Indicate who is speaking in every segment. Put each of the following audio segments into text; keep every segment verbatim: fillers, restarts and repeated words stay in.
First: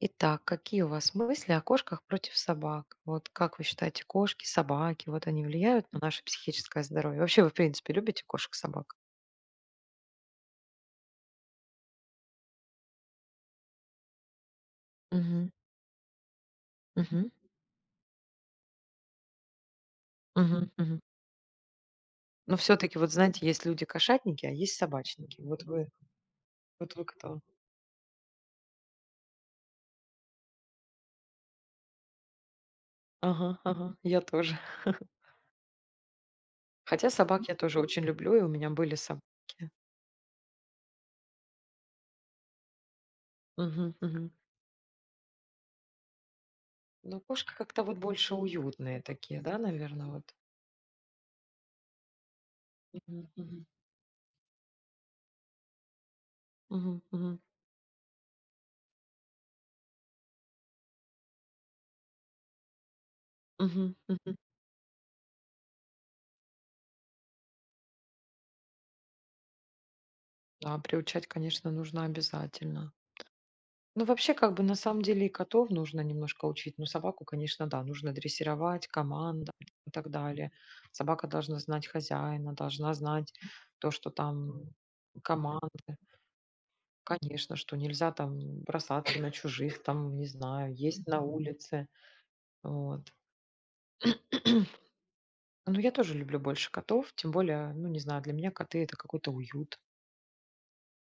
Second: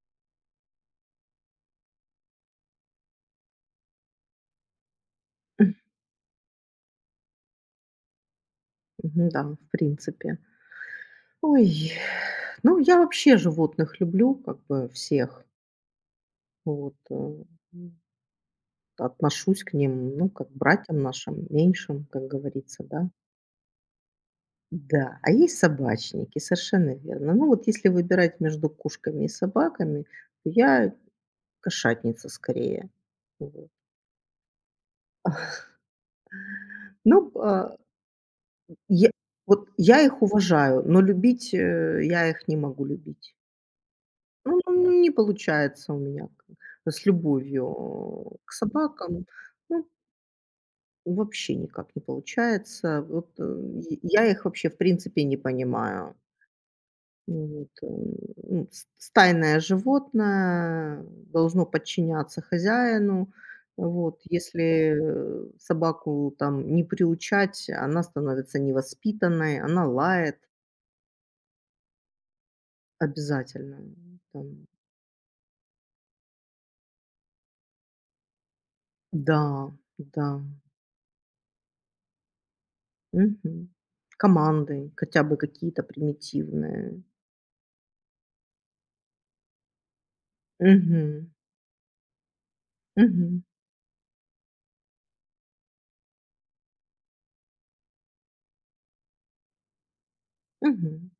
Speaker 1: Итак, какие у вас мысли о кошках против собак? Вот как вы считаете, кошки, собаки, вот они
Speaker 2: М,
Speaker 1: влияют на наше психическое здоровье? Вообще, вы, в принципе, любите кошек, собак?
Speaker 2: Мгм, да, в принципе. Ой, ну, я вообще животных люблю, как бы всех.
Speaker 1: Мгм.
Speaker 2: Вот, э,
Speaker 1: Мгм.
Speaker 2: м, отношусь к ним, ну, как к
Speaker 1: Мгм.
Speaker 2: братьям
Speaker 1: Мгм.
Speaker 2: нашим, меньшим, как
Speaker 1: Но
Speaker 2: говорится,
Speaker 1: все-таки,
Speaker 2: да.
Speaker 1: вот знаете, есть люди кошатники, а есть
Speaker 2: Да, а
Speaker 1: собачники.
Speaker 2: есть
Speaker 1: Вот вы,
Speaker 2: собачники, совершенно
Speaker 1: вот вы
Speaker 2: верно.
Speaker 1: кто?
Speaker 2: Ну, вот если выбирать между кошками и собаками, то я кошатница скорее.
Speaker 1: Ага,
Speaker 2: Вот.
Speaker 1: ага, я тоже. Хотя
Speaker 2: Ну,
Speaker 1: собак я
Speaker 2: а,
Speaker 1: тоже очень люблю, и у меня были
Speaker 2: я,
Speaker 1: собаки.
Speaker 2: вот я их уважаю, но любить, э, я их не могу любить.
Speaker 1: Мгм. Мгм.
Speaker 2: Ну, ну, не получается у меня к с
Speaker 1: Но кошки как-то вот больше
Speaker 2: любовью к
Speaker 1: уютные
Speaker 2: собакам.
Speaker 1: такие, да,
Speaker 2: Ну,
Speaker 1: наверное, вот.
Speaker 2: вообще никак не получается. Вот,
Speaker 1: Мгм.
Speaker 2: э,
Speaker 1: Мгм.
Speaker 2: и я их вообще, в принципе, не понимаю.
Speaker 1: Мгм, мгм.
Speaker 2: Ну, вот, э, ну, с стайное животное должно подчиняться хозяину.
Speaker 1: Мгм.
Speaker 2: Вот,
Speaker 1: Мгм.
Speaker 2: если, э, собаку там не приучать, она становится невоспитанной, она лает
Speaker 1: Да, приучать, конечно, нужно обязательно.
Speaker 2: обязательно.
Speaker 1: Ну, вообще, как бы,
Speaker 2: Там
Speaker 1: на самом деле и котов нужно немножко учить. Ну, собаку, конечно, да, нужно дрессировать,
Speaker 2: да,
Speaker 1: команда и так
Speaker 2: да.
Speaker 1: далее. Собака должна знать хозяина, должна знать
Speaker 2: Мгм.
Speaker 1: то, что там
Speaker 2: Командой, хотя бы какие-то
Speaker 1: команды.
Speaker 2: примитивные.
Speaker 1: Конечно, что нельзя там бросаться на чужих, там, не знаю, есть на
Speaker 2: Мгм.
Speaker 1: улице. Вот.
Speaker 2: Мгм.
Speaker 1: Ну, я тоже люблю больше котов, тем более, ну, не знаю, для меня коты — это какой-то уют.
Speaker 2: Мгм.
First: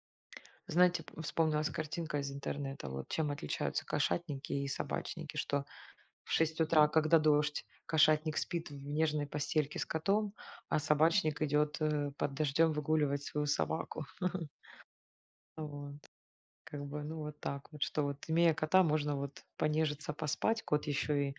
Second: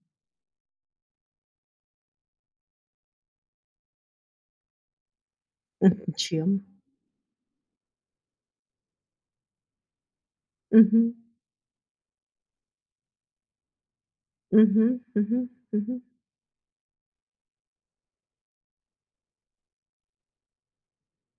Speaker 1: Знаете, п- вспомнилась картинка из интернета, вот чем отличаются кошатники и собачники, что
Speaker 2: Мгм.
Speaker 1: в
Speaker 2: Чем?
Speaker 1: шесть утра, когда дождь, кошатник спит в нежной постельке с котом, а
Speaker 2: Мгм.
Speaker 1: собачник идет э, под дождем выгуливать свою собаку.
Speaker 2: Мгм. Мгм.
Speaker 1: Вот.
Speaker 2: Мгм.
Speaker 1: Как бы, ну вот так вот, что вот имея кота, можно вот понежиться, поспать, кот еще и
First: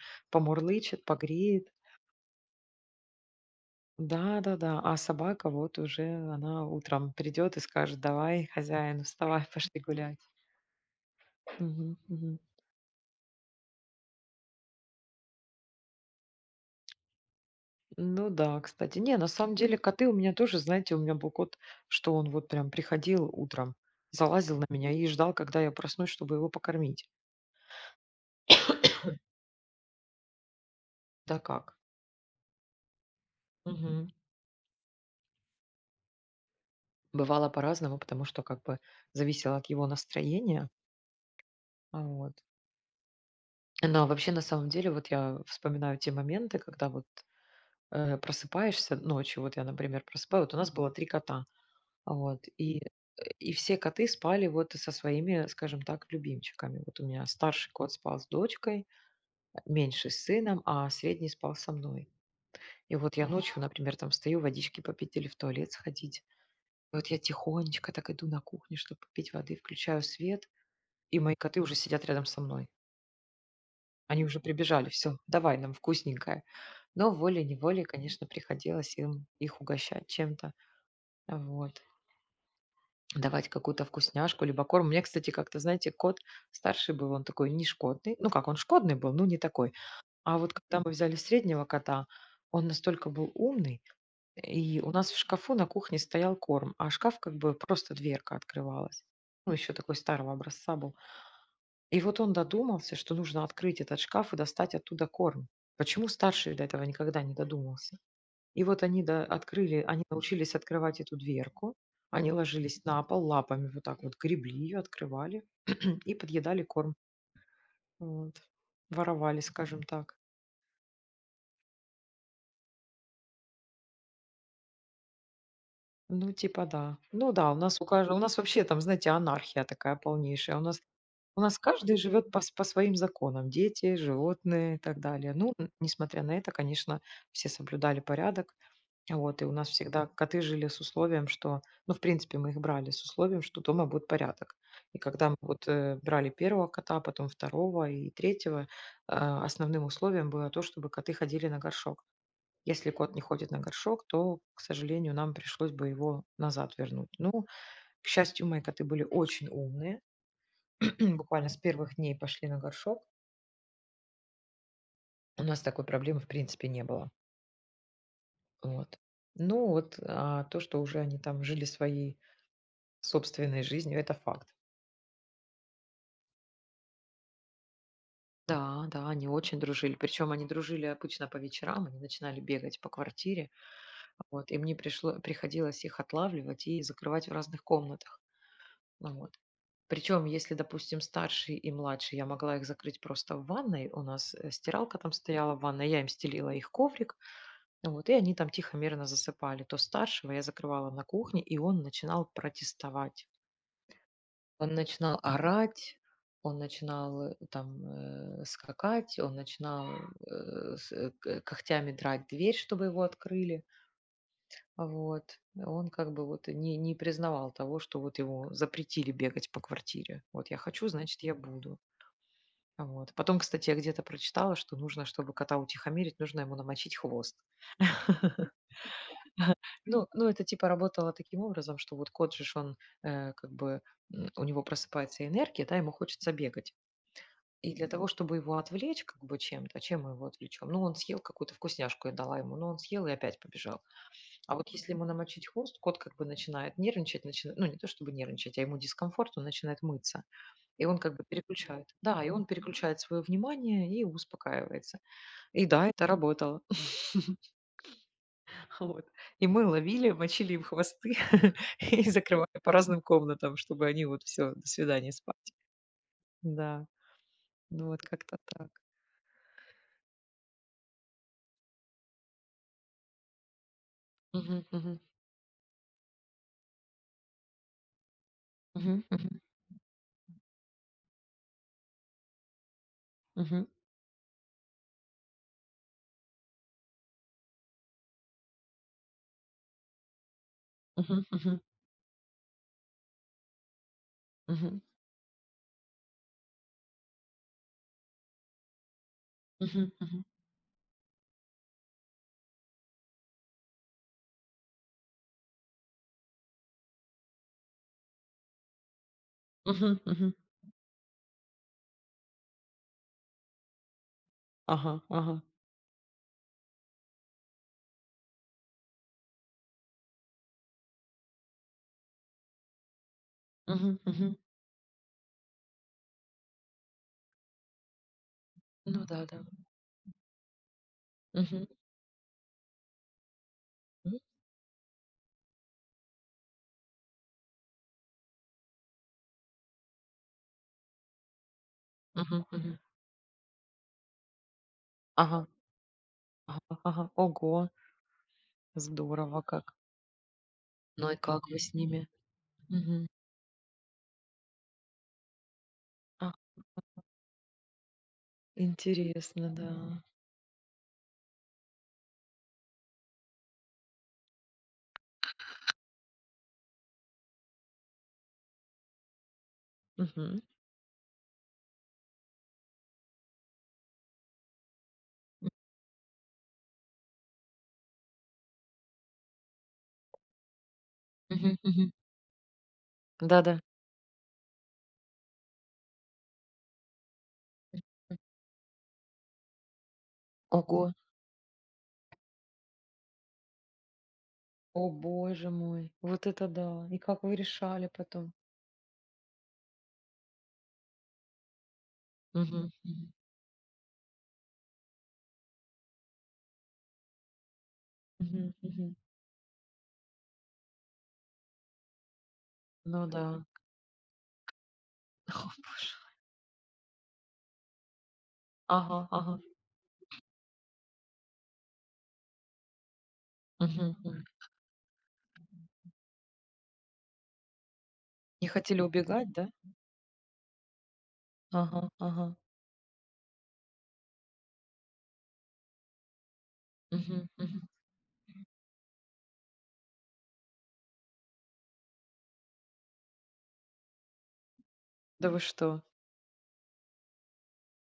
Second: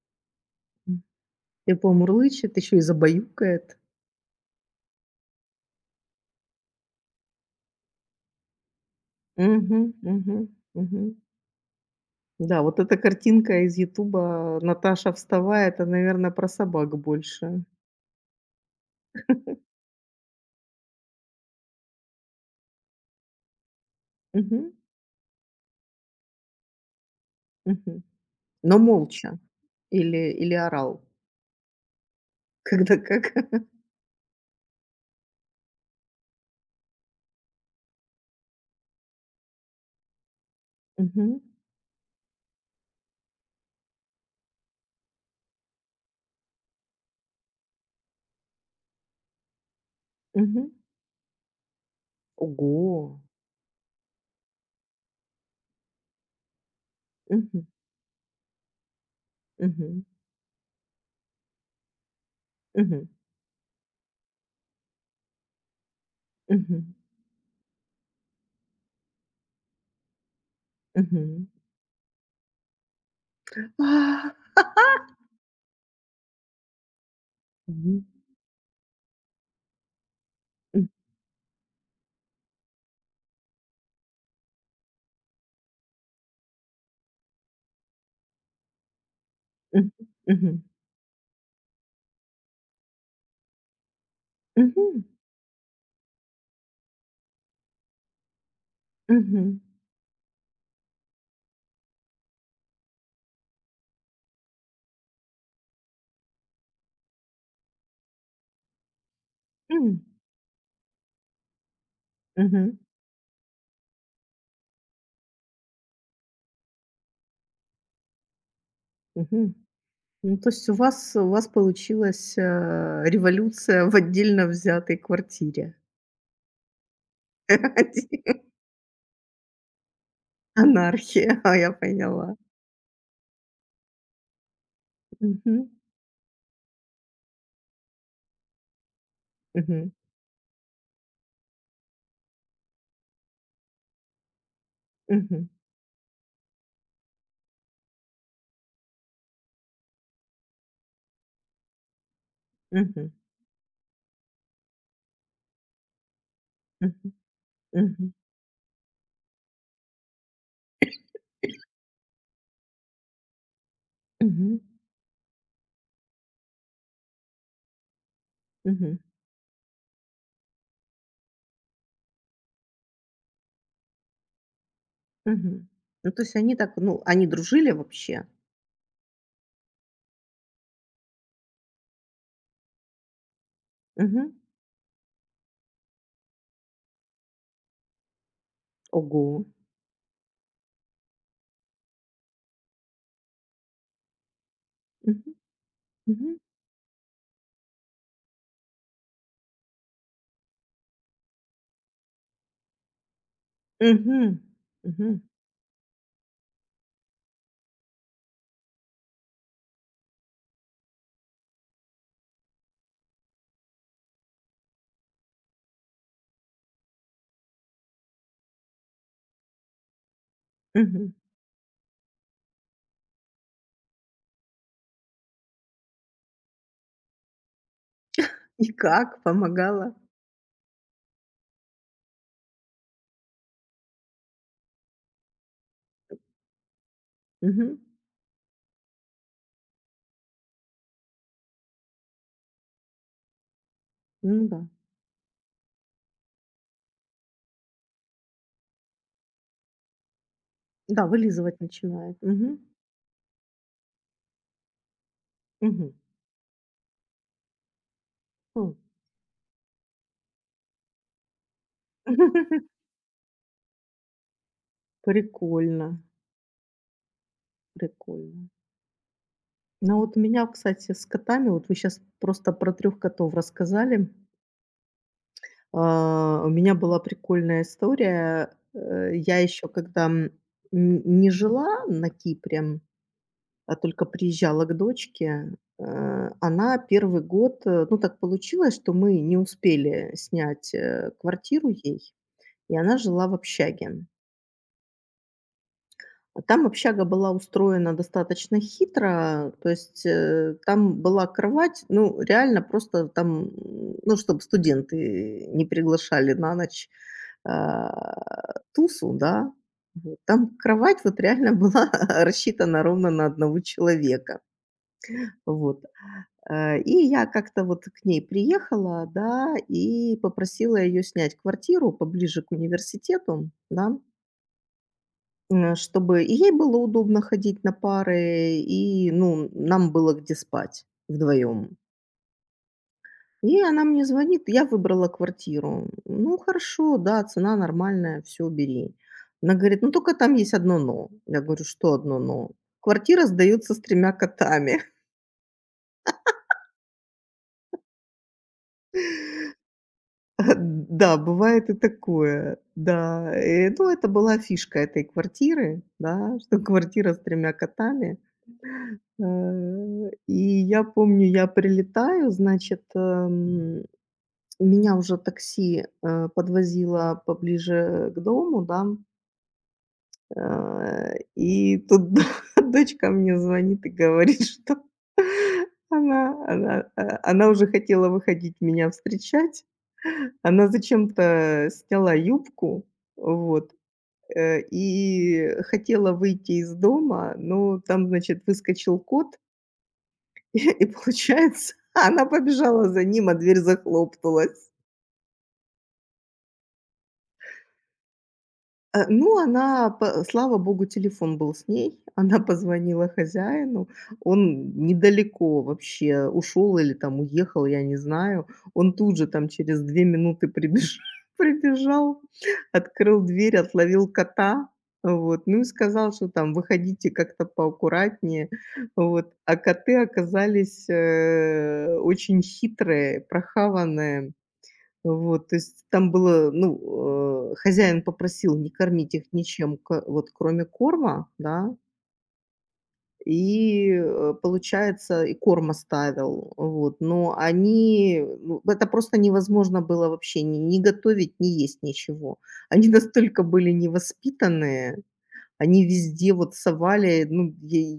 Speaker 2: М.
Speaker 1: помурлычет, погреет.
Speaker 2: И помурлычет, еще и забаюкает.
Speaker 1: Да, да, да. А собака вот уже, она утром придет и скажет, давай, хозяин, вставай, пошли
Speaker 2: Мгм.
Speaker 1: гулять.
Speaker 2: Мгм. Мгм.
Speaker 1: Мгм, мгм.
Speaker 2: Да, вот эта картинка из "Ютуба" "Наташа, вставай!" Это, наверное, про собак больше.
Speaker 1: Ну да, кстати. Не, на самом деле коты у меня тоже, знаете, у меня был кот, что он вот прям приходил утром, залазил на
Speaker 2: Мгм.
Speaker 1: меня и ждал, когда я проснусь, чтобы его покормить.
Speaker 2: Мгм. Но молча или или орал?
Speaker 1: Да как?
Speaker 2: Когда как?
Speaker 1: Мгм. Бывало по-разному, потому что как бы зависело от его настроения.
Speaker 2: Мгм.
Speaker 1: А Вот. Но вообще на самом деле вот я вспоминаю те моменты, когда вот э, просыпаешься ночью, вот я, например, просыпаюсь, вот у нас
Speaker 2: Мгм.
Speaker 1: было три кота. А вот,
Speaker 2: Ого!
Speaker 1: и и все коты спали вот со своими, скажем так, любимчиками. Вот у меня
Speaker 2: Мгм.
Speaker 1: старший кот спал с дочкой,
Speaker 2: Мгм.
Speaker 1: меньший с сыном, а средний спал со мной. И
Speaker 2: Мгм.
Speaker 1: вот я ночью, например, там встаю, водички попить или в туалет сходить.
Speaker 2: Мгм.
Speaker 1: И вот я тихонечко так иду на кухню, чтобы попить воды, включаю свет, и мои
Speaker 2: Мгм.
Speaker 1: коты уже сидят рядом со мной. Они
Speaker 2: А.
Speaker 1: уже прибежали, все, давай нам вкусненькое. Но волей-неволей,
Speaker 2: Мгм.
Speaker 1: конечно, приходилось им их угощать чем-то.
Speaker 2: М.
Speaker 1: Вот. Давать какую-то вкусняшку, либо корм. Мне, кстати, как-то, знаете, кот старший был, он такой не шкодный. Ну как, он шкодный был, ну не такой.
Speaker 2: Мгм.
Speaker 1: А вот
Speaker 2: Мгм.
Speaker 1: когда мы взяли среднего кота, он настолько был умный, и у
Speaker 2: Мгм.
Speaker 1: нас в шкафу на кухне стоял корм, а шкаф как бы просто дверка открывалась. Ну,
Speaker 2: Мгм.
Speaker 1: еще такой старого образца был. И вот он додумался, что нужно открыть этот шкаф и достать оттуда корм. Почему старший до этого никогда не додумался? И вот они до- открыли,
Speaker 2: М.
Speaker 1: они научились открывать эту дверку, они
Speaker 2: Мгм.
Speaker 1: ложились на пол лапами, вот так вот гребли ее, открывали и подъедали корм. Вот. Воровали,
Speaker 2: Мгм.
Speaker 1: скажем так.
Speaker 2: Ну, то есть у вас у вас получилась, э, революция в отдельно взятой квартире.
Speaker 1: Ну, типа, да. Ну да, у нас у каждого, у нас вообще там, знаете, анархия такая полнейшая. А У нас
Speaker 2: Анархия,
Speaker 1: у
Speaker 2: а,
Speaker 1: нас
Speaker 2: я
Speaker 1: каждый живет
Speaker 2: поняла.
Speaker 1: по с по своим законам: дети, животные и так далее. Ну,
Speaker 2: Мгм.
Speaker 1: н несмотря на это, конечно, все соблюдали порядок. Вот, и у нас
Speaker 2: Мгм.
Speaker 1: всегда коты жили с условием, что ну, в принципе, мы их брали с условием, что дома будет порядок. И когда мы
Speaker 2: Мгм.
Speaker 1: вот, э, брали первого кота, потом второго и третьего, э, основным условием было то, чтобы коты ходили на горшок. Если
Speaker 2: Мгм.
Speaker 1: кот не ходит на горшок, то, к сожалению, нам пришлось бы его назад вернуть.
Speaker 2: Мгм.
Speaker 1: Ну, к
Speaker 2: Мгм.
Speaker 1: счастью, мои коты были очень умные. Буквально с первых дней пошли на горшок.
Speaker 2: Мгм.
Speaker 1: У нас такой проблемы, в принципе, не было.
Speaker 2: Мгм.
Speaker 1: Вот. Ну, вот а то, что уже они там жили своей собственной жизнью, это факт.
Speaker 2: Мгм. Ну, то есть они так, ну, они дружили вообще?
Speaker 1: Да, да, они очень дружили. Причем они дружили обычно по вечерам, они начинали бегать по квартире.
Speaker 2: Мгм.
Speaker 1: Вот, и мне пришло, приходилось их отлавливать и закрывать в разных комнатах. Ну
Speaker 2: Ого.
Speaker 1: вот. Причем, если, допустим, старший и младший, я могла их закрыть просто в ванной. У нас э, стиралка там
Speaker 2: Мгм.
Speaker 1: стояла в ванной, я им
Speaker 2: Мгм.
Speaker 1: стелила их коврик, ну вот, и они там тихо-мирно засыпали. То старшего я закрывала на кухне, и он начинал протестовать.
Speaker 2: Мгм.
Speaker 1: Он
Speaker 2: Мгм.
Speaker 1: начинал орать, он начинал э, там э, скакать, он начинал э, с- э, к- э, когтями драть дверь, чтобы его открыли. Вот. Он как бы вот не, не признавал того, что вот ему запретили бегать по квартире. Вот я хочу,
Speaker 2: Мгм.
Speaker 1: значит, я буду. Вот. Потом, кстати, я где-то прочитала, что нужно, чтобы кота утихомирить, нужно ему намочить хвост.
Speaker 2: И как? Помогала?
Speaker 1: Ну, ну, это типа работало таким образом, что вот кот же, ж он э, как бы, м, у него просыпается энергия, да, ему хочется бегать. И
Speaker 2: Мгм.
Speaker 1: для того, чтобы его отвлечь как бы чем-то, чем мы его отвлечем? Ну, он съел какую-то вкусняшку, я дала ему, но он съел и опять побежал.
Speaker 2: Ну
Speaker 1: А
Speaker 2: да.
Speaker 1: вот если ему намочить хвост, кот как бы начинает нервничать, начинает, ну не то чтобы нервничать, а ему дискомфорт, он начинает мыться. И он
Speaker 2: Да,
Speaker 1: как бы
Speaker 2: вылизывать
Speaker 1: переключает.
Speaker 2: начинает.
Speaker 1: Да, и он
Speaker 2: Мгм.
Speaker 1: переключает свое внимание и успокаивается. И да,
Speaker 2: Мгм.
Speaker 1: это работало.
Speaker 2: М.
Speaker 1: Вот. И мы ловили, мочили им хвосты и закрывали по разным комнатам, чтобы они вот все, до свидания спать.
Speaker 2: Прикольно,
Speaker 1: Да, ну вот как-то
Speaker 2: прикольно.
Speaker 1: так.
Speaker 2: Ну вот у меня, кстати, с котами, вот вы сейчас просто про трех котов рассказали.
Speaker 1: Мгм, мгм,
Speaker 2: А, у меня была прикольная история.
Speaker 1: мгм,
Speaker 2: Э, я
Speaker 1: мгм,
Speaker 2: еще когда, м, н не жила на Кипре
Speaker 1: мгм,
Speaker 2: а, только приезжала к дочке, э, она первый год, э, ну, так получилось, что мы не успели снять, э,
Speaker 1: мгм, мгм,
Speaker 2: квартиру ей, и она жила в общаге.
Speaker 1: мгм,
Speaker 2: А там общага была устроена достаточно хитро, то
Speaker 1: мгм,
Speaker 2: есть,
Speaker 1: мгм,
Speaker 2: э, там была кровать, ну, реально просто там, м, ну, чтобы студенты не приглашали на ночь, а, тусу, да.
Speaker 1: мгм,
Speaker 2: Вот,
Speaker 1: мгм.
Speaker 2: там кровать вот реально была рассчитана ровно на одного человека.
Speaker 1: Ага, ага.
Speaker 2: Вот. Э, и я как-то вот к ней приехала, да, и попросила ее снять квартиру поближе к университету, да,
Speaker 1: Мгм, мгм.
Speaker 2: м, чтобы и ей было удобно ходить на пары,
Speaker 1: Ну
Speaker 2: и,
Speaker 1: да, да.
Speaker 2: ну, нам было где спать
Speaker 1: Мгм, м,
Speaker 2: вдвоем. И она мне
Speaker 1: мгм, мгм.
Speaker 2: звонит, я выбрала квартиру. Ну, хорошо, да, цена нормальная, все бери. Она говорит: "Ну, только там есть одно "но". Я говорю: "Что одно "но"?" "Квартира сдаётся с тремя котами".
Speaker 1: Ага, ага, ага. Ого, здорово как. Ну и
Speaker 2: Да,
Speaker 1: как вы
Speaker 2: бывает и
Speaker 1: с ними?
Speaker 2: такое.
Speaker 1: Мгм.
Speaker 2: Да, э, ну, это была фишка этой квартиры,
Speaker 1: А,
Speaker 2: да, что квартира с тремя котами.
Speaker 1: интересно, да.
Speaker 2: Э, и я помню, я прилетаю, значит, эм, меня уже такси, э, подвозило поближе к дому, да,
Speaker 1: Мгм,
Speaker 2: э, и тут дочка мне звонит и говорит, что
Speaker 1: м,
Speaker 2: она она, э, она уже хотела выходить меня встречать. Она
Speaker 1: мгм,
Speaker 2: зачем-то
Speaker 1: мгм.
Speaker 2: сняла юбку,
Speaker 1: Да-да.
Speaker 2: вот, э, и хотела выйти из дома,
Speaker 1: М,
Speaker 2: но там,
Speaker 1: М.
Speaker 2: значит, выскочил кот,
Speaker 1: Ого,
Speaker 2: и получается, она побежала за ним, а дверь захлопнулась.
Speaker 1: о боже мой, вот это да. И как вы решали потом?
Speaker 2: Э, ну, она, по слава богу, телефон был с ней. Она
Speaker 1: Мгм,
Speaker 2: позвонила
Speaker 1: мгм,
Speaker 2: хозяину. Он недалеко вообще ушел или там уехал, я не знаю.
Speaker 1: мгм,
Speaker 2: Он
Speaker 1: мгм.
Speaker 2: тут же там через две минуты прибеж прибежал,
Speaker 1: Ну
Speaker 2: открыл
Speaker 1: да.
Speaker 2: дверь, отловил кота, вот,
Speaker 1: О
Speaker 2: ну и
Speaker 1: боже.
Speaker 2: сказал, что там: "Выходите как-то поаккуратнее".
Speaker 1: Ага,
Speaker 2: Вот.
Speaker 1: ага.
Speaker 2: А коты оказались, э, очень хитрые,
Speaker 1: Мгм, мгм.
Speaker 2: прохаванные. Вот, то есть там было, ну, э, хозяин
Speaker 1: Не
Speaker 2: попросил не
Speaker 1: хотели
Speaker 2: кормить их
Speaker 1: убегать, да?
Speaker 2: ничем, ко вот кроме корма, да,
Speaker 1: Ага, ага.
Speaker 2: и, э, получается, и корм оставил, вот.
Speaker 1: Мгм,
Speaker 2: Но
Speaker 1: мгм.
Speaker 2: они, ну, это просто невозможно было вообще ни ни готовить, ни есть ничего. Они настолько были невоспитанные,
Speaker 1: Да вы что?
Speaker 2: они везде вот совали, ну, я и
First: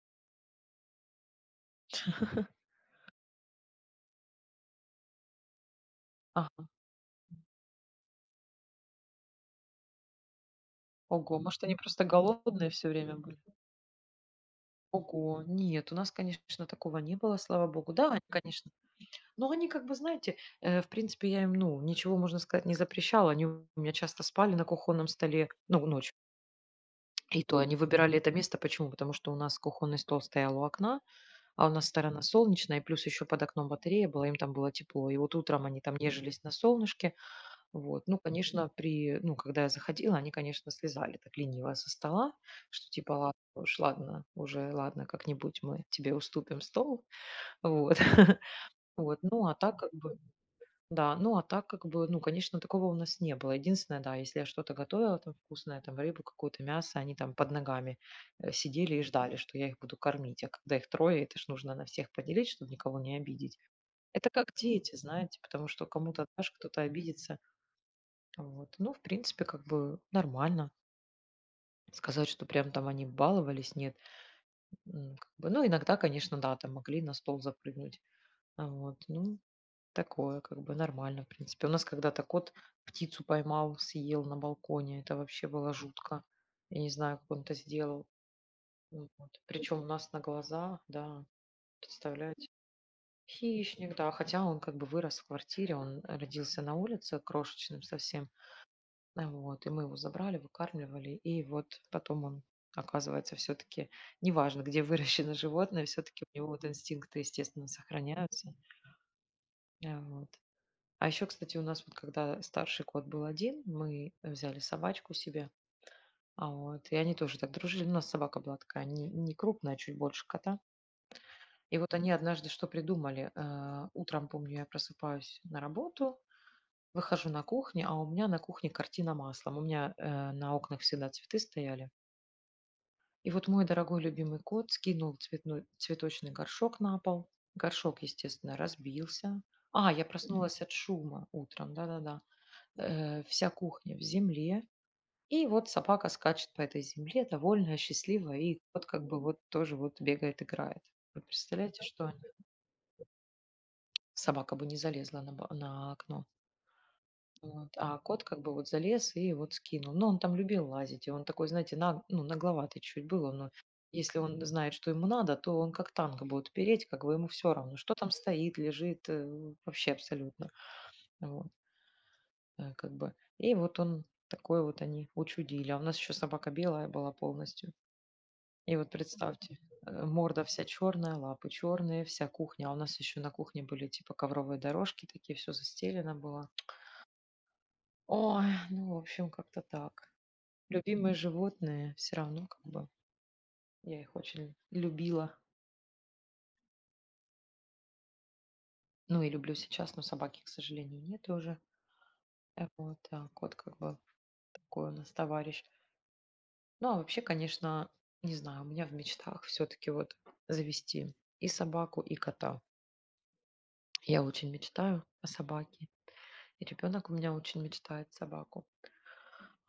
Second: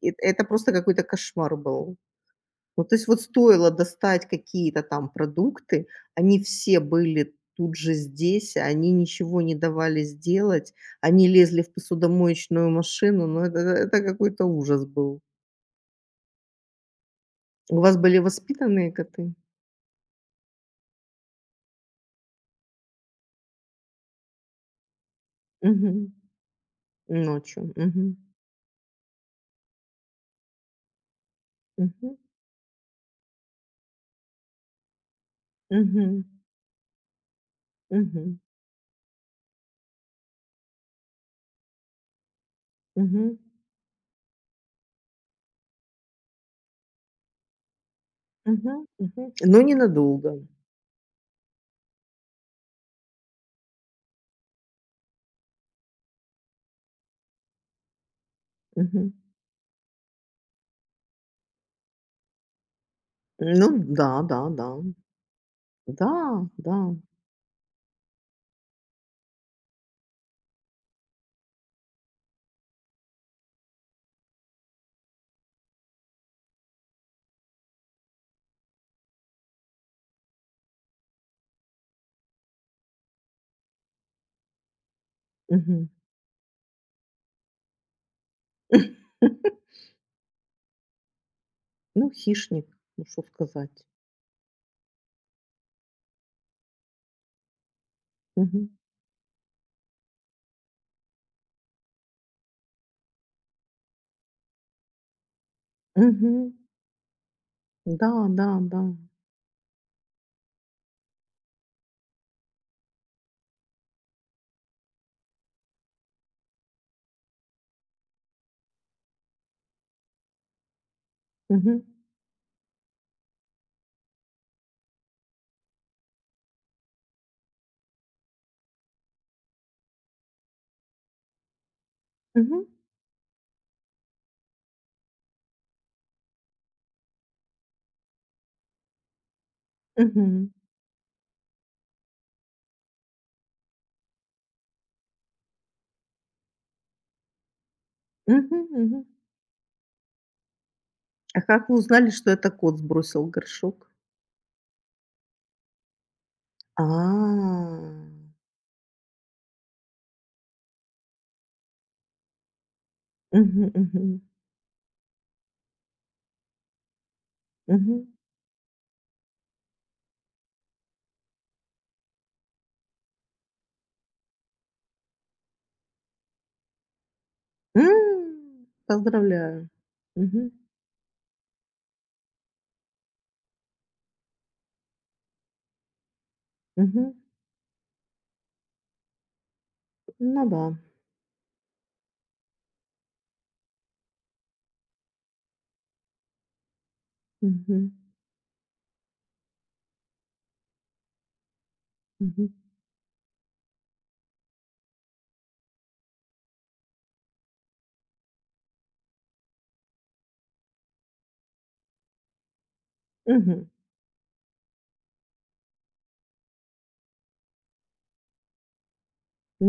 Speaker 2: это просто какой-то кошмар был. Ну, то есть вот стоило достать какие-то там продукты, они
Speaker 1: Ага.
Speaker 2: все были тут же здесь, они ничего не давали сделать, они
Speaker 1: Ого, может,
Speaker 2: лезли в
Speaker 1: они просто
Speaker 2: посудомоечную
Speaker 1: голодные все время
Speaker 2: машину,
Speaker 1: были?
Speaker 2: но это это какой-то ужас был.
Speaker 1: Ого, нет, у нас, конечно, такого не было, слава
Speaker 2: У
Speaker 1: богу.
Speaker 2: вас
Speaker 1: Да,
Speaker 2: были
Speaker 1: они, конечно,
Speaker 2: воспитанные коты?
Speaker 1: но они как бы, знаете, э, в принципе, я им, ну, ничего, можно сказать, не запрещала. Они у меня часто спали на кухонном столе, ну,
Speaker 2: Мгм.
Speaker 1: ночью. И то
Speaker 2: Ночью.
Speaker 1: они
Speaker 2: Мгм.
Speaker 1: выбирали это место. Почему? Потому что у нас кухонный стол стоял у окна, а у нас
Speaker 2: Мгм.
Speaker 1: сторона солнечная, и плюс еще под окном батарея была, им там было тепло. И вот утром они там
Speaker 2: Мгм.
Speaker 1: нежились на солнышке, вот. Ну,
Speaker 2: Мгм.
Speaker 1: конечно, при, ну, когда я заходила, они, конечно, слезали так лениво со стола, что типа,
Speaker 2: Мгм.
Speaker 1: ладно уж, ладно, уже, ладно, как-нибудь мы тебе уступим стол. Вот.
Speaker 2: Мгм.
Speaker 1: Вот.
Speaker 2: Мгм.
Speaker 1: Ну, а
Speaker 2: Но
Speaker 1: так как бы,
Speaker 2: ненадолго.
Speaker 1: да, ну, а так как бы, ну, конечно, такого у нас не было. Единственное, да, если я что-то готовила там вкусное, там рыбу, какое-то мясо, они там под ногами э, сидели и
Speaker 2: Мгм.
Speaker 1: ждали, что я их буду кормить. А когда их трое, это ж нужно на всех поделить, чтобы никого не обидеть.
Speaker 2: Ну да,
Speaker 1: Это
Speaker 2: да,
Speaker 1: как
Speaker 2: да.
Speaker 1: дети, знаете, потому что
Speaker 2: Да,
Speaker 1: кому-то дашь,
Speaker 2: да.
Speaker 1: кто-то обидится, вот. Ну, в принципе, как бы нормально. Сказать, что прям там они баловались, нет. М, как бы, ну, иногда, конечно, да, там могли на стол запрыгнуть. А Вот, ну, такое, как бы нормально, в принципе. У нас когда-то кот птицу поймал, съел на балконе. Это вообще было
Speaker 2: Мгм.
Speaker 1: жутко. Я не знаю, как он это сделал. Ну вот. Причем у нас на глазах, да,
Speaker 2: Ну,
Speaker 1: представляете.
Speaker 2: хищник, ну что сказать.
Speaker 1: Хищник, да, хотя он как бы вырос в квартире, он родился на улице крошечным совсем.
Speaker 2: Мгм.
Speaker 1: А вот, и мы его забрали, выкармливали, и вот потом он, оказывается, все-таки, неважно, где выращено животное, все-таки у него
Speaker 2: Мгм.
Speaker 1: вот инстинкты, естественно,
Speaker 2: Да, да,
Speaker 1: сохраняются.
Speaker 2: да.
Speaker 1: А Вот. А еще, кстати, у нас вот когда старший кот был один, мы взяли собачку себе, а вот, и они тоже так дружили. У нас собака была такая не, не крупная, а чуть больше кота. И
Speaker 2: Мгм.
Speaker 1: вот они однажды что придумали? Э, Утром, помню, я просыпаюсь на работу, выхожу на кухню, а у меня на кухне картина маслом. У меня э, на окнах всегда цветы стояли.
Speaker 2: Мгм.
Speaker 1: И вот мой дорогой любимый кот скинул цветной, цветочный горшок на пол. Горшок, естественно, разбился. А, я Мгм.
Speaker 2: Мгм.
Speaker 1: Проснулась от шума утром, да-да-да. Э, вся кухня в земле. И вот собака скачет по этой земле, довольная, счастливая. И
Speaker 2: Мгм.
Speaker 1: кот
Speaker 2: Мгм.
Speaker 1: как бы вот тоже вот бегает, играет. Вы
Speaker 2: А как вы
Speaker 1: представляете, что
Speaker 2: узнали,
Speaker 1: они-
Speaker 2: что это кот сбросил горшок?
Speaker 1: собака бы не залезла на, ба- на окно.
Speaker 2: А.
Speaker 1: Вот. А кот как бы вот залез и вот скинул. Но он там любил лазить, и он такой, знаете, наг- ну, нагловатый чуть был. Он, э,
Speaker 2: Мгм. Мгм.
Speaker 1: если он знает, что ему надо, то он как танк будет переть, как бы ему все равно, что
Speaker 2: Мгм.
Speaker 1: там стоит, лежит, э, вообще абсолютно. Вот, э, как бы. И вот он такой вот они учудили. А у нас еще собака белая была полностью.
Speaker 2: М.
Speaker 1: И вот представьте,
Speaker 2: Поздравляю.
Speaker 1: э, морда
Speaker 2: Мгм.
Speaker 1: вся черная, лапы черные, вся кухня. А у нас еще на кухне были типа ковровые дорожки, такие все застелено было.
Speaker 2: Мгм.
Speaker 1: Ой, ну, в общем, как-то так.
Speaker 2: Ну да.
Speaker 1: Любимые животные все равно как бы. Я их очень любила.
Speaker 2: Мгм.
Speaker 1: Ну и люблю сейчас, но собаки, к сожалению, нет уже.
Speaker 2: Мгм.
Speaker 1: Э, вот, а кот как бы такой у нас товарищ. Ну, а вообще, конечно, не знаю, у меня в мечтах все таки вот завести и собаку, и кота.
Speaker 2: Мгм.
Speaker 1: Я очень мечтаю о собаке, и ребенок у меня очень мечтает собаку.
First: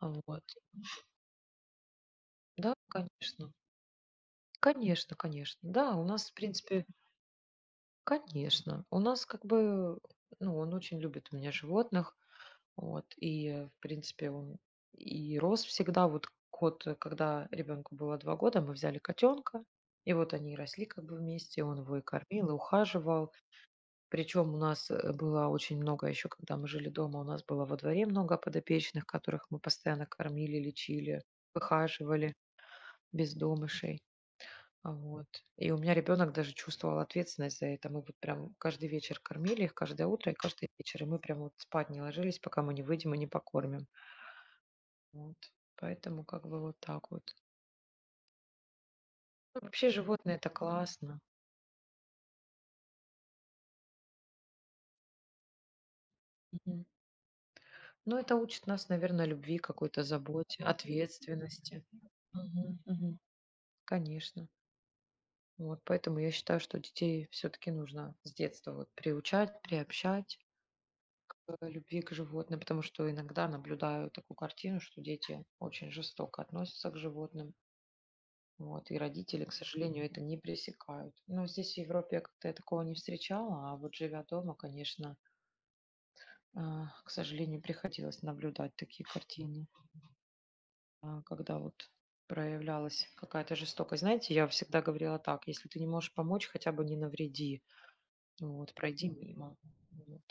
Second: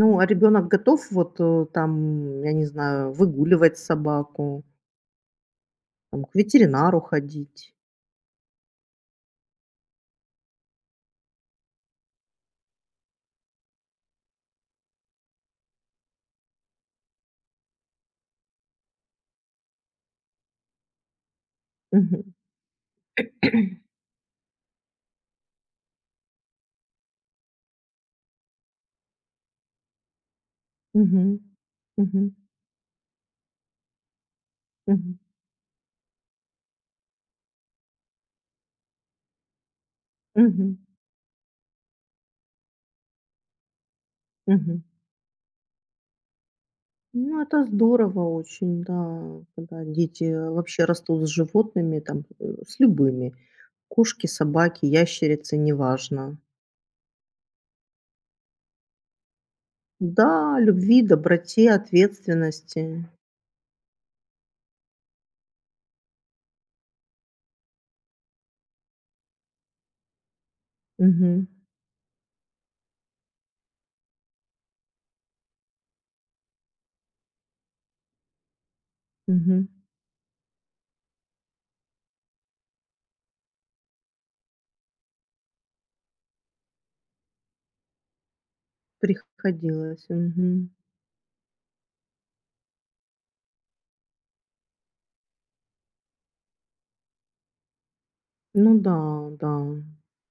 Speaker 1: А
Speaker 2: а
Speaker 1: Вот.
Speaker 2: ребенок готов вот, э, там, я не
Speaker 1: Да,
Speaker 2: знаю,
Speaker 1: конечно.
Speaker 2: выгуливать собаку,
Speaker 1: Конечно, конечно. Да, у
Speaker 2: там,
Speaker 1: нас,
Speaker 2: к
Speaker 1: в принципе,
Speaker 2: ветеринару ходить?
Speaker 1: конечно, у нас как бы, ну, он очень любит у меня животных. Вот, и, э, в принципе, он и рос всегда. Вот кот, э, когда ребенку было два года, мы взяли котенка, и вот они росли как бы вместе, он его и
Speaker 2: Мгм.
Speaker 1: кормил, и ухаживал. Причем у нас э, было очень много еще, когда мы жили дома, у нас было во дворе много подопечных, которых мы постоянно кормили, лечили,
Speaker 2: Мгм.
Speaker 1: выхаживали,
Speaker 2: Мгм.
Speaker 1: бездомышей. А
Speaker 2: Мгм.
Speaker 1: Вот. И у меня ребенок даже чувствовал ответственность за это. Мы вот прям каждый вечер кормили их, каждое утро и каждый
Speaker 2: Мгм.
Speaker 1: вечер. И мы прям вот спать не ложились, пока мы не выйдем и не покормим.
Speaker 2: Мгм.
Speaker 1: Вот. Поэтому как бы вот так вот.
Speaker 2: Ну, это здорово очень, да,
Speaker 1: Ну,
Speaker 2: когда
Speaker 1: вообще
Speaker 2: дети,
Speaker 1: животные — это
Speaker 2: э, вообще
Speaker 1: классно.
Speaker 2: растут с животными, там, э, с любыми: кошки, собаки, ящерицы, неважно.
Speaker 1: Мгм. Но это учит нас, наверное, любви, какой-то
Speaker 2: Да,
Speaker 1: заботе,
Speaker 2: любви, доброте,
Speaker 1: ответственности. Мгм,
Speaker 2: ответственности.
Speaker 1: мгм. Конечно. Вот поэтому я считаю, что детей все таки нужно с детства вот приучать, приобщать к
Speaker 2: Мгм,
Speaker 1: любви к животным, потому что иногда наблюдаю такую картину, что дети очень жестоко относятся к животным. Вот, и родители, к
Speaker 2: мгм.
Speaker 1: сожалению, это не пресекают. Но здесь, в Европе, я как-то такого не встречала, а вот живя дома, конечно, А, к сожалению, приходилось наблюдать такие картины,
Speaker 2: Приходилось, мгм.
Speaker 1: а, когда вот проявлялась какая-то жестокость. Знаете, я всегда говорила так: «Если ты не можешь помочь, хотя бы не навреди,
Speaker 2: Ну
Speaker 1: вот,
Speaker 2: да,
Speaker 1: пройди
Speaker 2: да.
Speaker 1: мимо». Вот.